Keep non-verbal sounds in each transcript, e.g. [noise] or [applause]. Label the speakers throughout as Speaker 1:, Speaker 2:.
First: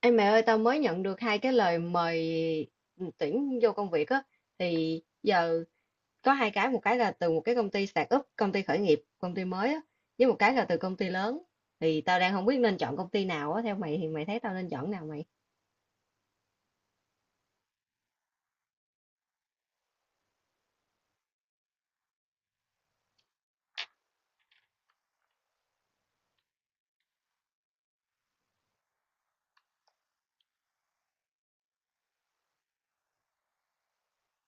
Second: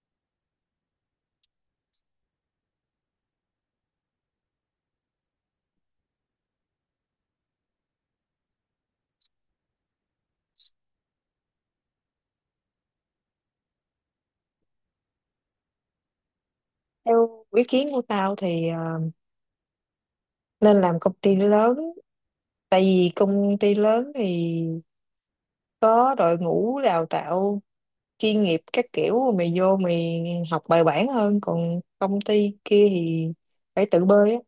Speaker 1: Ê mẹ ơi, tao mới nhận được hai cái lời mời tuyển vô công việc á thì giờ có hai cái, một cái là từ một cái công ty start up, công ty khởi nghiệp, công ty mới á, với một cái là từ công ty lớn. Thì tao đang không biết nên chọn công ty nào á, theo mày thì mày thấy tao nên chọn nào mày?
Speaker 2: Theo ý kiến của tao thì nên làm công ty lớn, tại vì công ty lớn thì có đội ngũ đào tạo chuyên nghiệp các kiểu, mày vô mày học bài bản hơn, còn công ty kia thì phải tự bơi á.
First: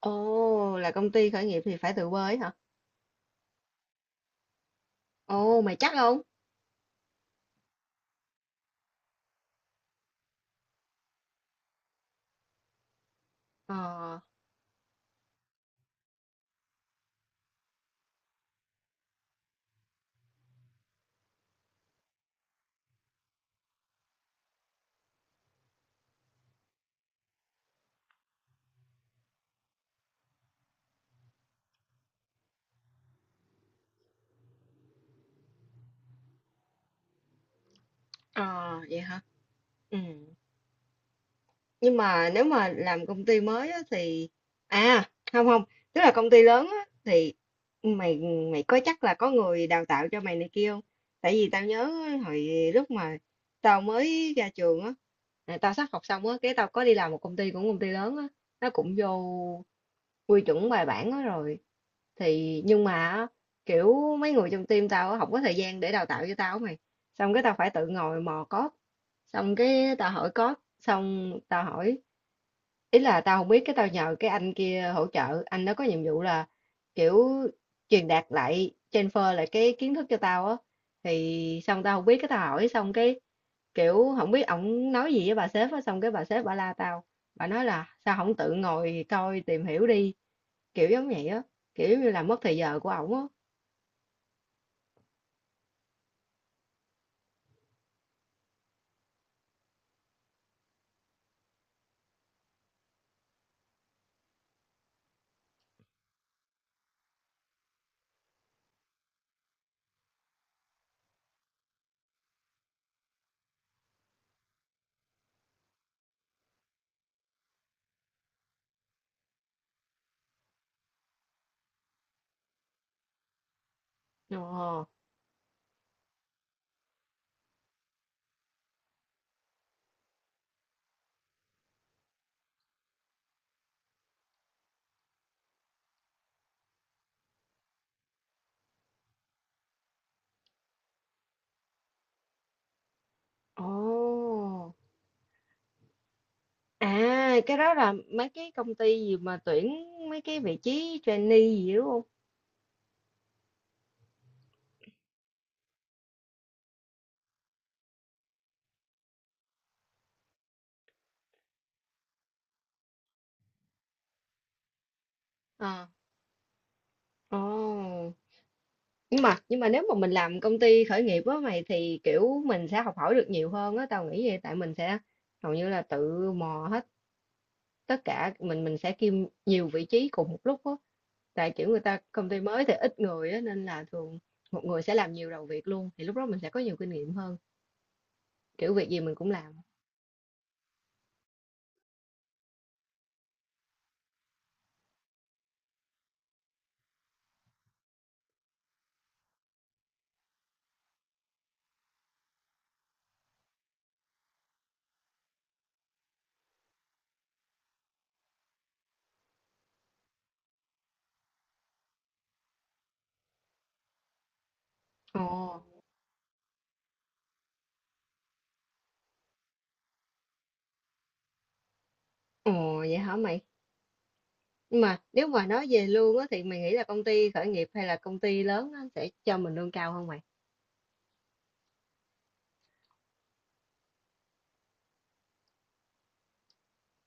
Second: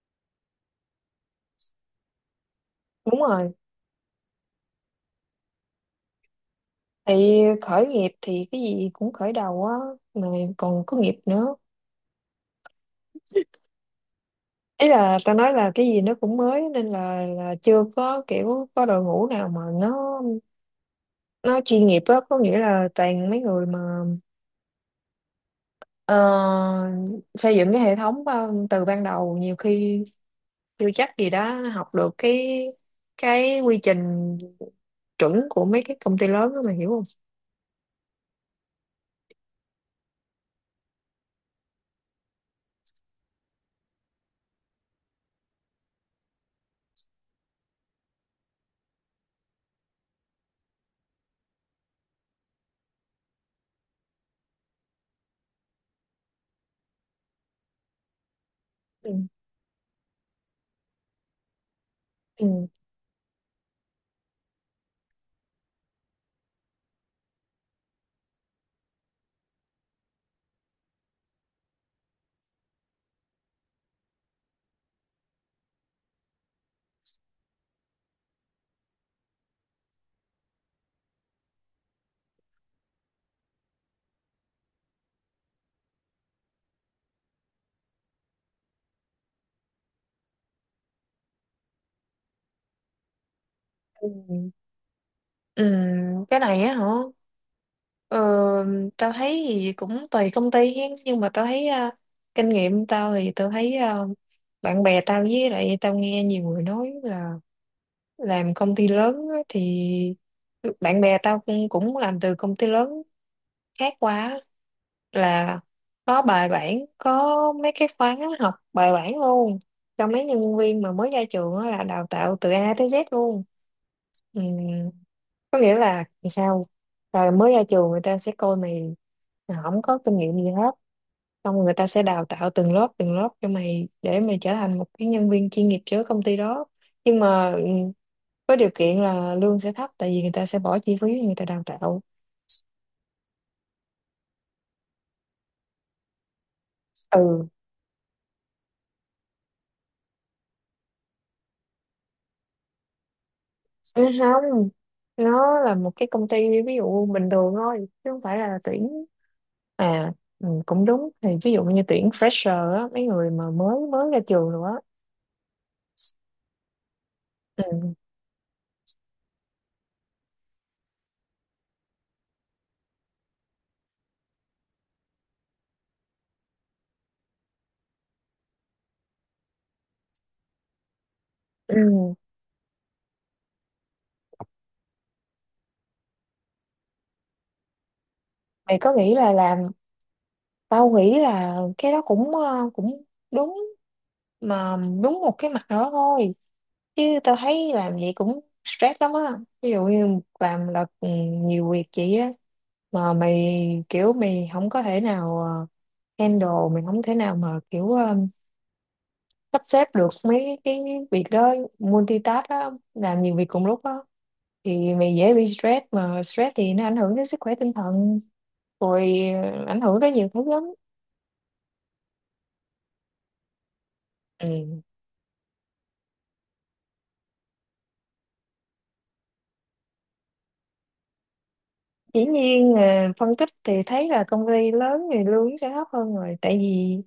Speaker 1: Ồ, là công ty khởi nghiệp thì phải từ quê ấy hả?
Speaker 2: Đúng rồi,
Speaker 1: Ồ, mày chắc không?
Speaker 2: thì khởi nghiệp thì cái gì cũng khởi đầu á mà, còn có nghiệp nữa.
Speaker 1: Ờ,
Speaker 2: Ý là tao nói là cái gì nó cũng mới nên là chưa có kiểu có đội ngũ nào mà nó chuyên nghiệp á, có nghĩa là toàn mấy người mà ờ, xây dựng cái hệ thống từ ban đầu, nhiều khi chưa chắc gì đó học được cái quy trình chuẩn của mấy cái công ty lớn đó, mà hiểu không?
Speaker 1: ờ vậy hả? Ừ. Nhưng mà nếu mà làm công ty mới á, thì à không không tức là công ty lớn á, thì mày mày có chắc là có người đào tạo cho mày này kia không? Tại vì tao nhớ hồi lúc mà tao mới ra trường á, là tao sắp học xong á, cái tao có đi làm một công ty cũng công ty lớn á, nó cũng
Speaker 2: Ừ.
Speaker 1: vô quy chuẩn bài bản á rồi thì
Speaker 2: Ừ.
Speaker 1: nhưng mà á, kiểu mấy người trong team tao á, không có thời gian để đào tạo cho tao á mày xong cái tao phải tự ngồi mò code xong cái tao hỏi code xong tao hỏi ý là tao không biết cái tao nhờ cái anh kia hỗ trợ anh đó có nhiệm vụ là kiểu truyền đạt lại transfer lại cái kiến thức cho tao á thì xong tao không biết cái tao hỏi xong cái kiểu không biết ổng nói gì với bà sếp á xong cái bà sếp bà la tao bà nói là sao không tự ngồi coi tìm hiểu đi kiểu giống vậy á kiểu giống như là mất thời giờ của ổng á.
Speaker 2: Ừ. Ừ. Cái này á hả? Ờ, Tao thấy thì cũng tùy công ty hen, nhưng mà tao thấy kinh nghiệm tao thì tao thấy bạn bè tao, với lại tao nghe nhiều người nói là làm công ty lớn á thì, bạn bè tao cũng cũng làm từ công ty lớn khác qua á, là có bài bản, có mấy cái khóa học bài bản luôn cho mấy nhân viên mà mới ra trường đó, là đào tạo từ A tới Z luôn. Ừ.
Speaker 1: Ồ.
Speaker 2: Có nghĩa là sao, rồi mới ra trường người ta sẽ coi mày là không có kinh nghiệm gì hết, xong người ta sẽ đào tạo từng lớp cho mày để mày trở thành một cái nhân viên chuyên nghiệp cho công ty đó. Nhưng mà với điều kiện là lương sẽ thấp, tại vì người ta sẽ bỏ chi phí người ta đào tạo.
Speaker 1: Ồ à,
Speaker 2: Ừ.
Speaker 1: cái đó là mấy cái công ty gì mà tuyển mấy cái vị trí trainee gì đúng không?
Speaker 2: Ừ, không, nó là một cái công ty ví dụ bình thường thôi, chứ không phải là tuyển. À ừ, cũng đúng, thì ví dụ như tuyển fresher á, mấy người mà mới mới ra trường nữa.
Speaker 1: Ờ.
Speaker 2: Ừ.
Speaker 1: Ồ. Nhưng mà nếu mà mình làm công ty khởi nghiệp á mày thì kiểu mình sẽ học hỏi được nhiều hơn á tao nghĩ vậy tại mình sẽ hầu như là tự mò hết tất cả mình sẽ kiêm nhiều vị trí cùng một lúc á tại kiểu
Speaker 2: Ừ.
Speaker 1: người ta công ty mới thì ít người á nên là thường một người sẽ làm nhiều đầu việc luôn thì lúc đó mình sẽ có nhiều kinh nghiệm hơn kiểu
Speaker 2: Mày
Speaker 1: việc
Speaker 2: có
Speaker 1: gì
Speaker 2: nghĩ
Speaker 1: mình cũng
Speaker 2: là
Speaker 1: làm.
Speaker 2: làm, tao nghĩ là cái đó cũng cũng đúng, mà đúng một cái mặt đó thôi, chứ tao thấy làm vậy cũng stress lắm á. Ví dụ như làm là nhiều việc vậy á, mà mày kiểu mày không có thể nào handle, mình không thể nào mà kiểu sắp xếp được mấy cái việc đó, multitask đó, làm nhiều việc cùng lúc đó, thì mày
Speaker 1: Ồ.
Speaker 2: dễ bị stress, mà stress thì nó ảnh hưởng đến sức khỏe tinh thần rồi ảnh hưởng tới nhiều thứ lắm.
Speaker 1: Ồ vậy hả mày? Nhưng
Speaker 2: Ừ.
Speaker 1: mà nếu mà nói về lương á thì mày nghĩ là công ty khởi nghiệp hay là công ty lớn á sẽ cho mình lương cao hơn mày?
Speaker 2: Dĩ nhiên phân tích thì thấy là công ty lớn thì lương sẽ thấp hơn rồi,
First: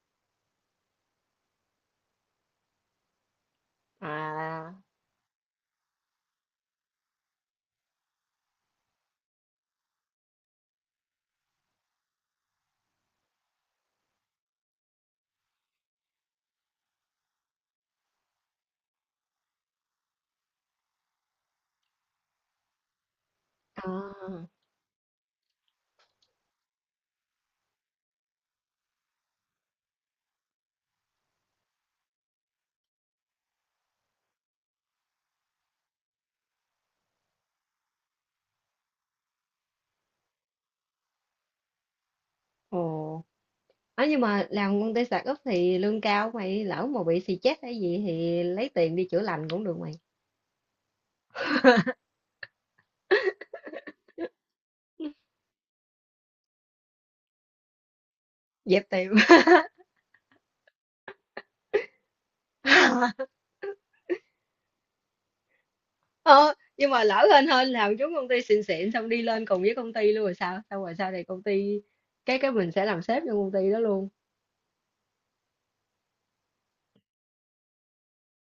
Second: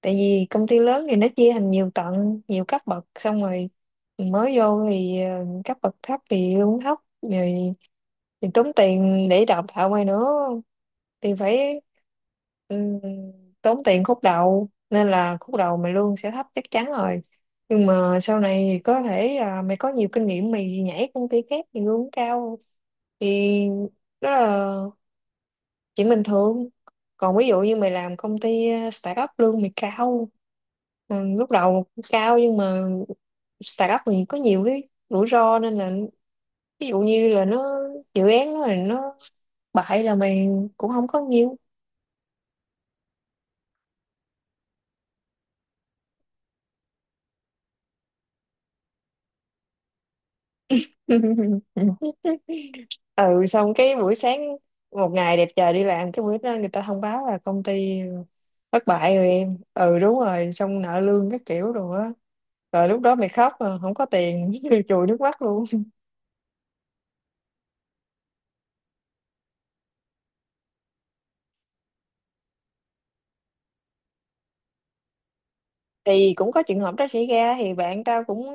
Speaker 2: tại vì công ty lớn thì nó chia thành nhiều tầng, nhiều cấp bậc, xong rồi mới
Speaker 1: À.
Speaker 2: vô thì cấp bậc thấp thì lương thấp rồi, thì tốn tiền để đào tạo mày nữa thì phải ừm, tốn tiền khúc đầu, nên là khúc đầu mày lương sẽ thấp chắc chắn rồi. Nhưng mà sau này thì có thể là mày có nhiều kinh nghiệm, mày nhảy công ty khác thì lương cao, thì đó là
Speaker 1: À.
Speaker 2: chuyện bình thường. Còn ví dụ như mày làm công ty startup lương mày cao, lúc đầu cao, nhưng mà startup thì có nhiều cái rủi ro, nên là ví dụ như là nó, dự án nó là nó bại là mày cũng không có nhiều.
Speaker 1: Ồ. Nói nhưng mà làm công ty sạc úp thì lương cao mày lỡ mà bị xì chết hay gì thì lấy tiền đi chữa lành cũng được mày.
Speaker 2: [laughs] Ừ, xong cái buổi sáng một ngày đẹp trời đi làm, cái buổi đó người ta thông báo là công ty
Speaker 1: Dẹp
Speaker 2: thất
Speaker 1: tiệm.
Speaker 2: bại rồi em, ừ đúng rồi, xong nợ lương các kiểu đồ á, rồi lúc đó mày
Speaker 1: [laughs]
Speaker 2: khóc mà không có tiền [laughs] chùi nước mắt luôn.
Speaker 1: Ờ, nhưng mà lỡ hên hên làm chúng công ty xịn xịn xong đi lên cùng với công ty luôn rồi sao xong rồi sau này công ty cái mình sẽ làm sếp cho công ty đó luôn.
Speaker 2: Thì cũng có trường hợp đó xảy ra, thì bạn tao cũng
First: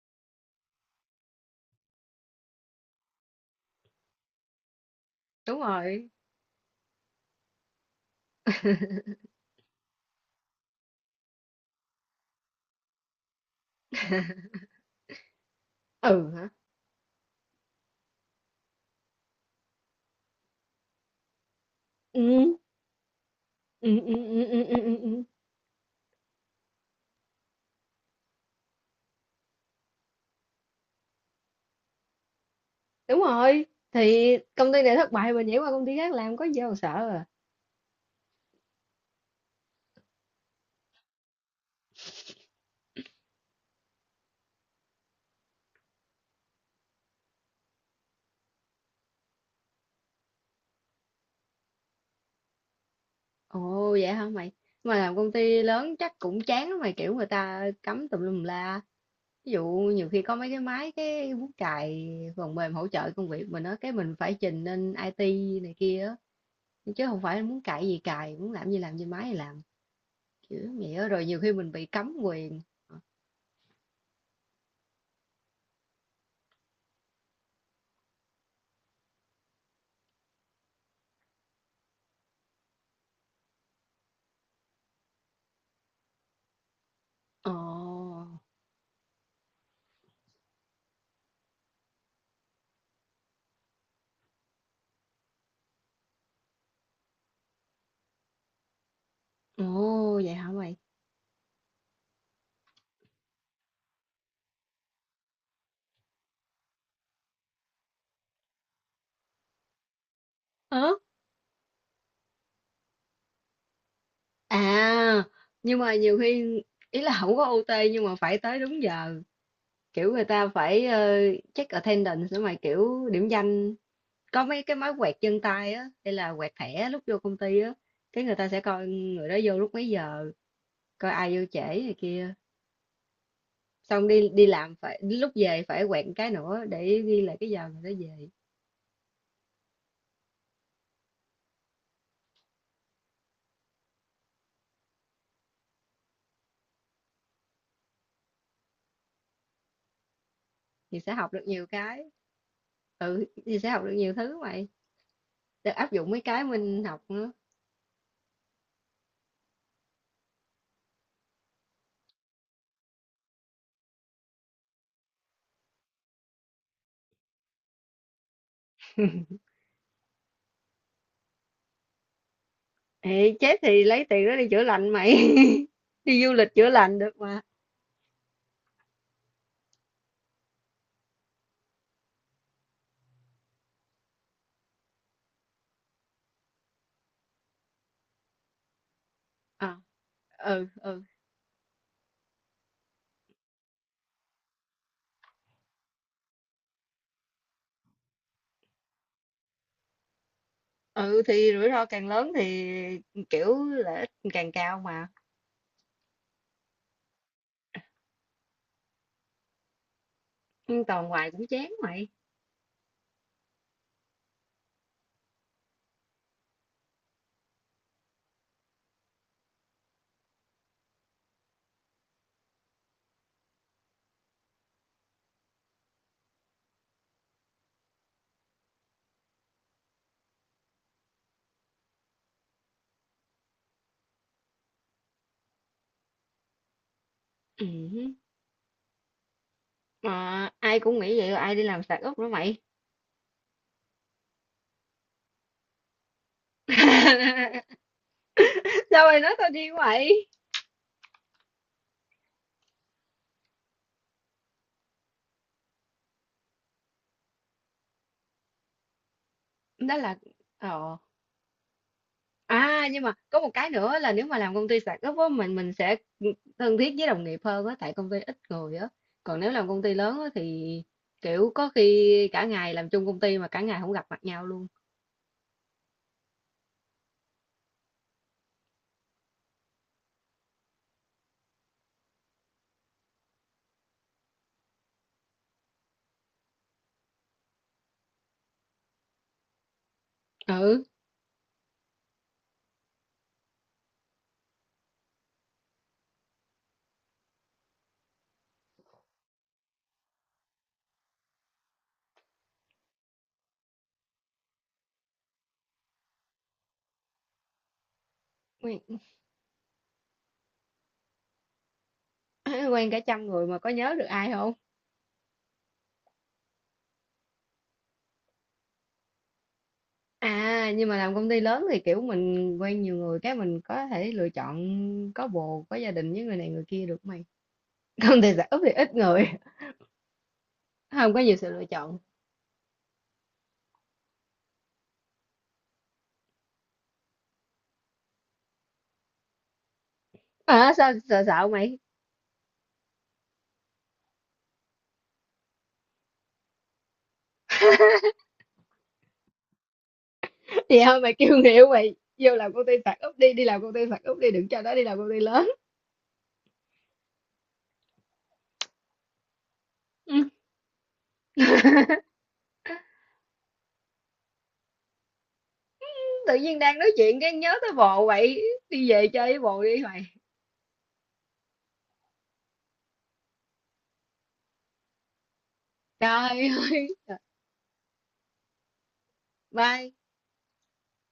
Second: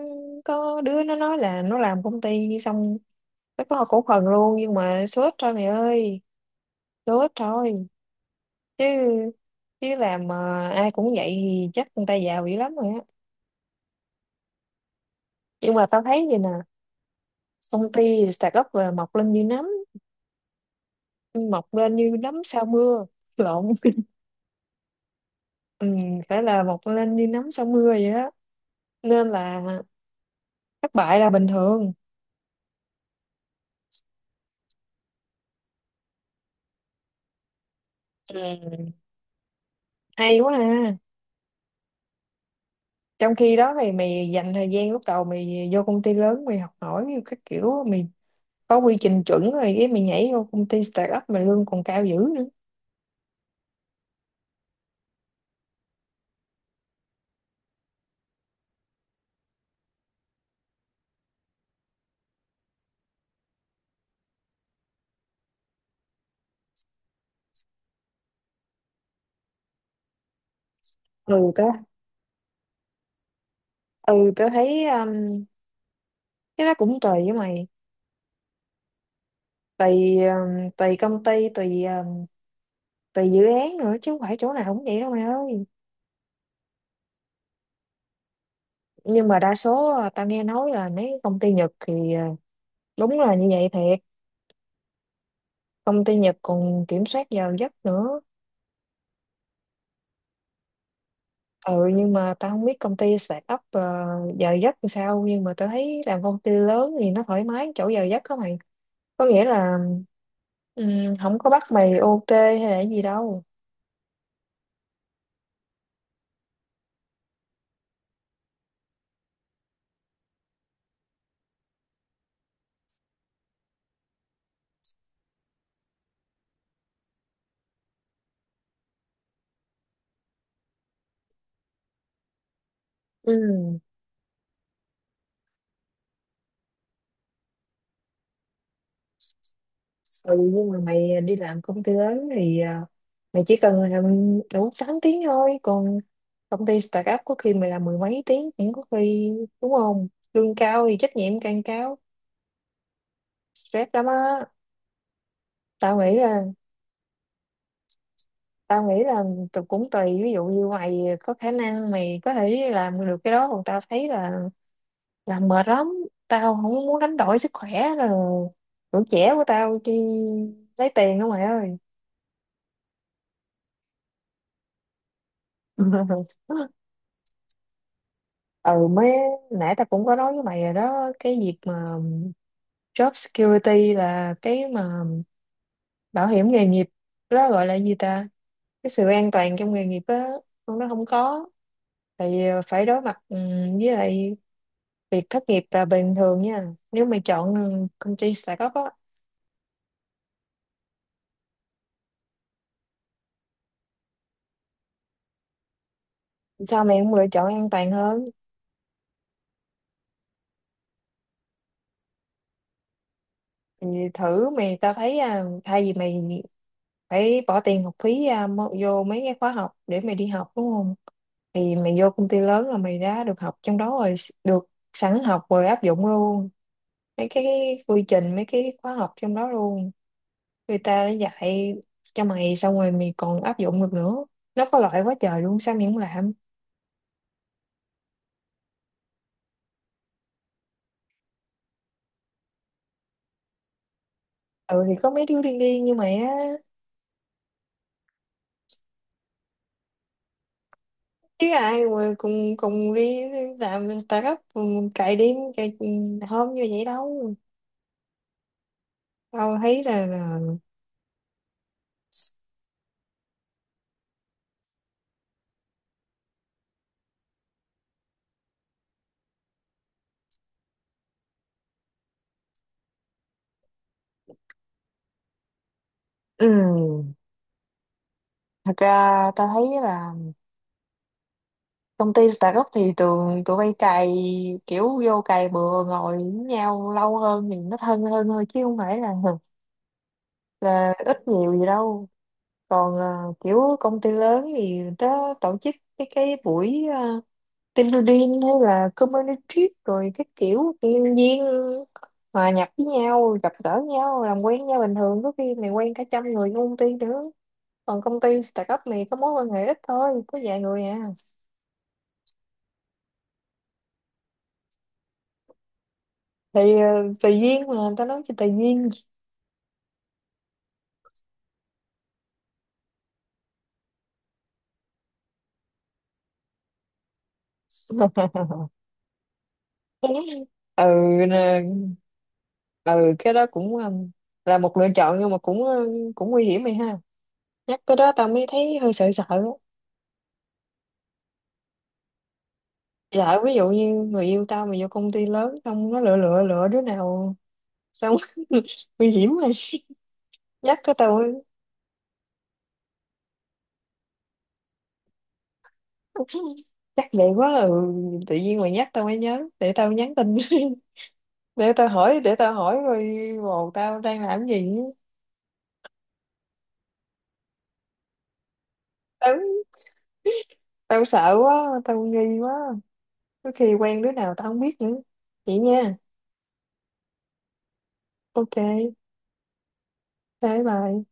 Speaker 2: có đứa nó nói là nó làm công ty xong nó có cổ phần luôn, nhưng mà sốt thôi
Speaker 1: Đúng
Speaker 2: mày
Speaker 1: rồi.
Speaker 2: ơi, sốt thôi. Chứ
Speaker 1: [laughs]
Speaker 2: chứ làm mà ai cũng vậy thì chắc người ta giàu dữ lắm rồi á. Nhưng mà tao thấy
Speaker 1: Ừ
Speaker 2: vậy nè,
Speaker 1: hả.
Speaker 2: công ty startup up là mọc lên như nấm
Speaker 1: Ừ,
Speaker 2: sau mưa [laughs] lộn.
Speaker 1: ừ, ừ, ừ, ừ, ừ, ừ, ừ.
Speaker 2: Ừ, phải là mọc lên như nấm sau mưa vậy đó, nên là thất bại là bình thường.
Speaker 1: Đúng rồi thì công ty này thất bại mình nhảy qua công ty khác làm có gì đâu mà sợ à.
Speaker 2: Ừ, hay quá ha. Trong khi đó thì mày dành thời gian lúc đầu mày vô công ty lớn mày học hỏi như các kiểu, mày có quy trình chuẩn rồi cái mày nhảy vô công ty start up mà lương còn cao dữ nữa.
Speaker 1: Ồ vậy hả mày? Mà làm công ty lớn chắc cũng chán lắm mày kiểu người ta cấm tùm lum la. Ví dụ nhiều khi có mấy cái máy cái bút chày phần mềm hỗ trợ công việc mình á cái mình phải trình lên IT này kia á chứ không phải muốn cài gì cài, muốn làm gì làm trên máy thì làm. Kiểu vậy á rồi nhiều
Speaker 2: ừ
Speaker 1: khi
Speaker 2: tớ
Speaker 1: mình bị cấm quyền.
Speaker 2: ừ tớ thấy cái đó cũng tùy, với mày tùy tùy công ty, tùy tùy dự án nữa, chứ không phải chỗ nào cũng vậy đâu mày ơi.
Speaker 1: Ồ.
Speaker 2: Nhưng mà đa số à, tao nghe nói là mấy công ty Nhật thì đúng là như vậy thiệt, công ty Nhật còn kiểm soát giờ giấc nữa.
Speaker 1: Ồ vậy hả mày?
Speaker 2: Ừ, nhưng mà tao không biết công ty start up giờ giấc làm sao, nhưng mà tao thấy làm công ty lớn thì nó thoải mái chỗ giờ giấc đó mày, có nghĩa là
Speaker 1: Ờ?
Speaker 2: không có bắt mày OT hay là gì đâu.
Speaker 1: À, nhưng mà nhiều khi ý là không có OT nhưng mà phải tới đúng giờ. Kiểu người ta phải, ờ, check attendance nữa mà, kiểu, điểm danh có mấy cái máy quẹt chân tay á, hay là quẹt thẻ lúc vô công ty á, cái người ta sẽ coi người đó vô lúc mấy giờ, coi ai vô trễ này kia.
Speaker 2: Ừ.
Speaker 1: Xong đi đi làm phải lúc về phải quẹt cái nữa để ghi lại cái giờ người đó về
Speaker 2: Ừ, nhưng mà mày đi làm công ty lớn thì mày chỉ cần làm đủ 8 tiếng thôi, còn công ty start up có khi mày làm mười mấy tiếng cũng có, khi đúng không, lương cao thì
Speaker 1: thì sẽ
Speaker 2: trách
Speaker 1: học
Speaker 2: nhiệm
Speaker 1: được
Speaker 2: càng
Speaker 1: nhiều
Speaker 2: cao,
Speaker 1: cái. Ừ, thì sẽ học
Speaker 2: stress
Speaker 1: được
Speaker 2: lắm
Speaker 1: nhiều
Speaker 2: á.
Speaker 1: thứ mày. Được áp
Speaker 2: tao nghĩ
Speaker 1: dụng mấy
Speaker 2: là
Speaker 1: cái mình học nữa.
Speaker 2: tao nghĩ là tụi cũng tùy, ví dụ như mày có khả năng mày có thể làm được cái đó, còn tao thấy là làm mệt lắm, tao không muốn đánh đổi sức khỏe là tuổi trẻ
Speaker 1: [laughs]
Speaker 2: của tao đi lấy tiền đó mày ơi.
Speaker 1: Ê, chết thì lấy tiền đó đi chữa lành mày. [laughs] Đi du
Speaker 2: [laughs]
Speaker 1: lịch chữa lành được mà.
Speaker 2: Ừ, mới nãy tao cũng có nói với mày rồi đó, cái việc mà job security là cái mà bảo hiểm nghề nghiệp, cái đó gọi là gì ta, cái sự an toàn trong
Speaker 1: À,
Speaker 2: nghề nghiệp á,
Speaker 1: ừ
Speaker 2: con nó
Speaker 1: ừ.
Speaker 2: không có thì phải đối mặt với lại việc thất nghiệp là bình thường nha, nếu mày chọn công ty startup á.
Speaker 1: Ừ thì rủi ro càng lớn thì kiểu lợi ích càng cao mà
Speaker 2: Sao mày không lựa chọn an toàn hơn
Speaker 1: nhưng toàn hoài cũng chán mày.
Speaker 2: thì thử mày, tao thấy thay vì mày phải bỏ tiền học phí vô mấy cái khóa học để mày đi học đúng không, thì mày vô công ty lớn là mày đã được học trong đó rồi, được sẵn học rồi áp dụng luôn mấy cái quy trình, mấy cái khóa học trong đó luôn, người ta đã dạy cho mày xong rồi mày còn áp dụng được nữa, nó có lợi quá trời luôn sao mày không làm.
Speaker 1: Ừ. Mà ai cũng nghĩ vậy ai đi làm sạc ốc nữa mày?
Speaker 2: Ừ, thì có mấy đứa điên điên như mày á,
Speaker 1: [laughs] Sao mày nói tao đi vậy
Speaker 2: chứ ai mà cùng cùng đi làm startup cùng cày đêm cày hôm như vậy đâu. Tao thấy
Speaker 1: đó
Speaker 2: là,
Speaker 1: là
Speaker 2: là
Speaker 1: ờ à nhưng mà có một cái nữa là nếu mà làm công ty sạc ốc á mình sẽ thân thiết với đồng nghiệp hơn á tại công ty ít người á còn nếu làm công ty lớn á thì kiểu có khi cả ngày làm chung công ty mà cả ngày không gặp mặt nhau luôn.
Speaker 2: ừ, thật ra ta thấy là công ty startup thì tụi tụi bay cày kiểu vô cày bừa ngồi với nhau lâu hơn thì nó thân hơn thôi, chứ không phải là
Speaker 1: Ừ.
Speaker 2: là ít nhiều gì đâu. Còn kiểu công ty lớn thì ta tổ chức cái buổi Tindorin hay là Community, rồi cái kiểu tự nhiên hòa nhập với nhau, gặp gỡ nhau, làm quen với nhau bình thường, có khi mày quen cả trăm người trong công ty nữa. Còn công ty startup
Speaker 1: Quen,
Speaker 2: này có mối quan hệ ít thôi, có vài người à,
Speaker 1: [laughs] quen cả trăm người mà có nhớ được ai không?
Speaker 2: thì tùy duyên mà, người ta nói cho tùy duyên.
Speaker 1: À, nhưng mà làm công ty lớn thì kiểu mình quen nhiều người cái mình có thể lựa chọn có bồ, có gia đình với người này người kia được mày. [laughs] Công ty
Speaker 2: [laughs]
Speaker 1: startup thì ít người, không có
Speaker 2: Ừ,
Speaker 1: nhiều sự
Speaker 2: nè,
Speaker 1: lựa chọn.
Speaker 2: ừ cái đó cũng là một lựa chọn, nhưng mà cũng cũng nguy hiểm mày ha, nhắc tới đó tao mới thấy hơi sợ sợ á.
Speaker 1: À, sao sợ sợ mày?
Speaker 2: Dạ, ví dụ như người yêu tao mà vô công ty lớn xong nó lựa lựa lựa đứa nào xong [laughs] nguy hiểm mà,
Speaker 1: [laughs]
Speaker 2: nhắc
Speaker 1: Vậy
Speaker 2: cái
Speaker 1: thôi mày
Speaker 2: tao
Speaker 1: kêu người yêu mày vô làm công ty startup đi, đi làm công ty startup đi, đừng cho nó đi làm công ty lớn. [laughs]
Speaker 2: [laughs] chắc vậy quá ừ. Tự nhiên mày nhắc tao mới nhớ, để tao nhắn
Speaker 1: Ừ.
Speaker 2: tin [laughs] để tao hỏi, coi bồ tao đang làm cái gì.
Speaker 1: Tự nhiên đang nói chuyện cái nhớ tới bồ vậy, đi về chơi với bồ
Speaker 2: tao
Speaker 1: đi mày.
Speaker 2: tao sợ quá, tao nghi quá, có khi quen đứa nào tao không biết nữa vậy nha.
Speaker 1: Trời ơi.
Speaker 2: Ok,
Speaker 1: Bye.
Speaker 2: bye bye.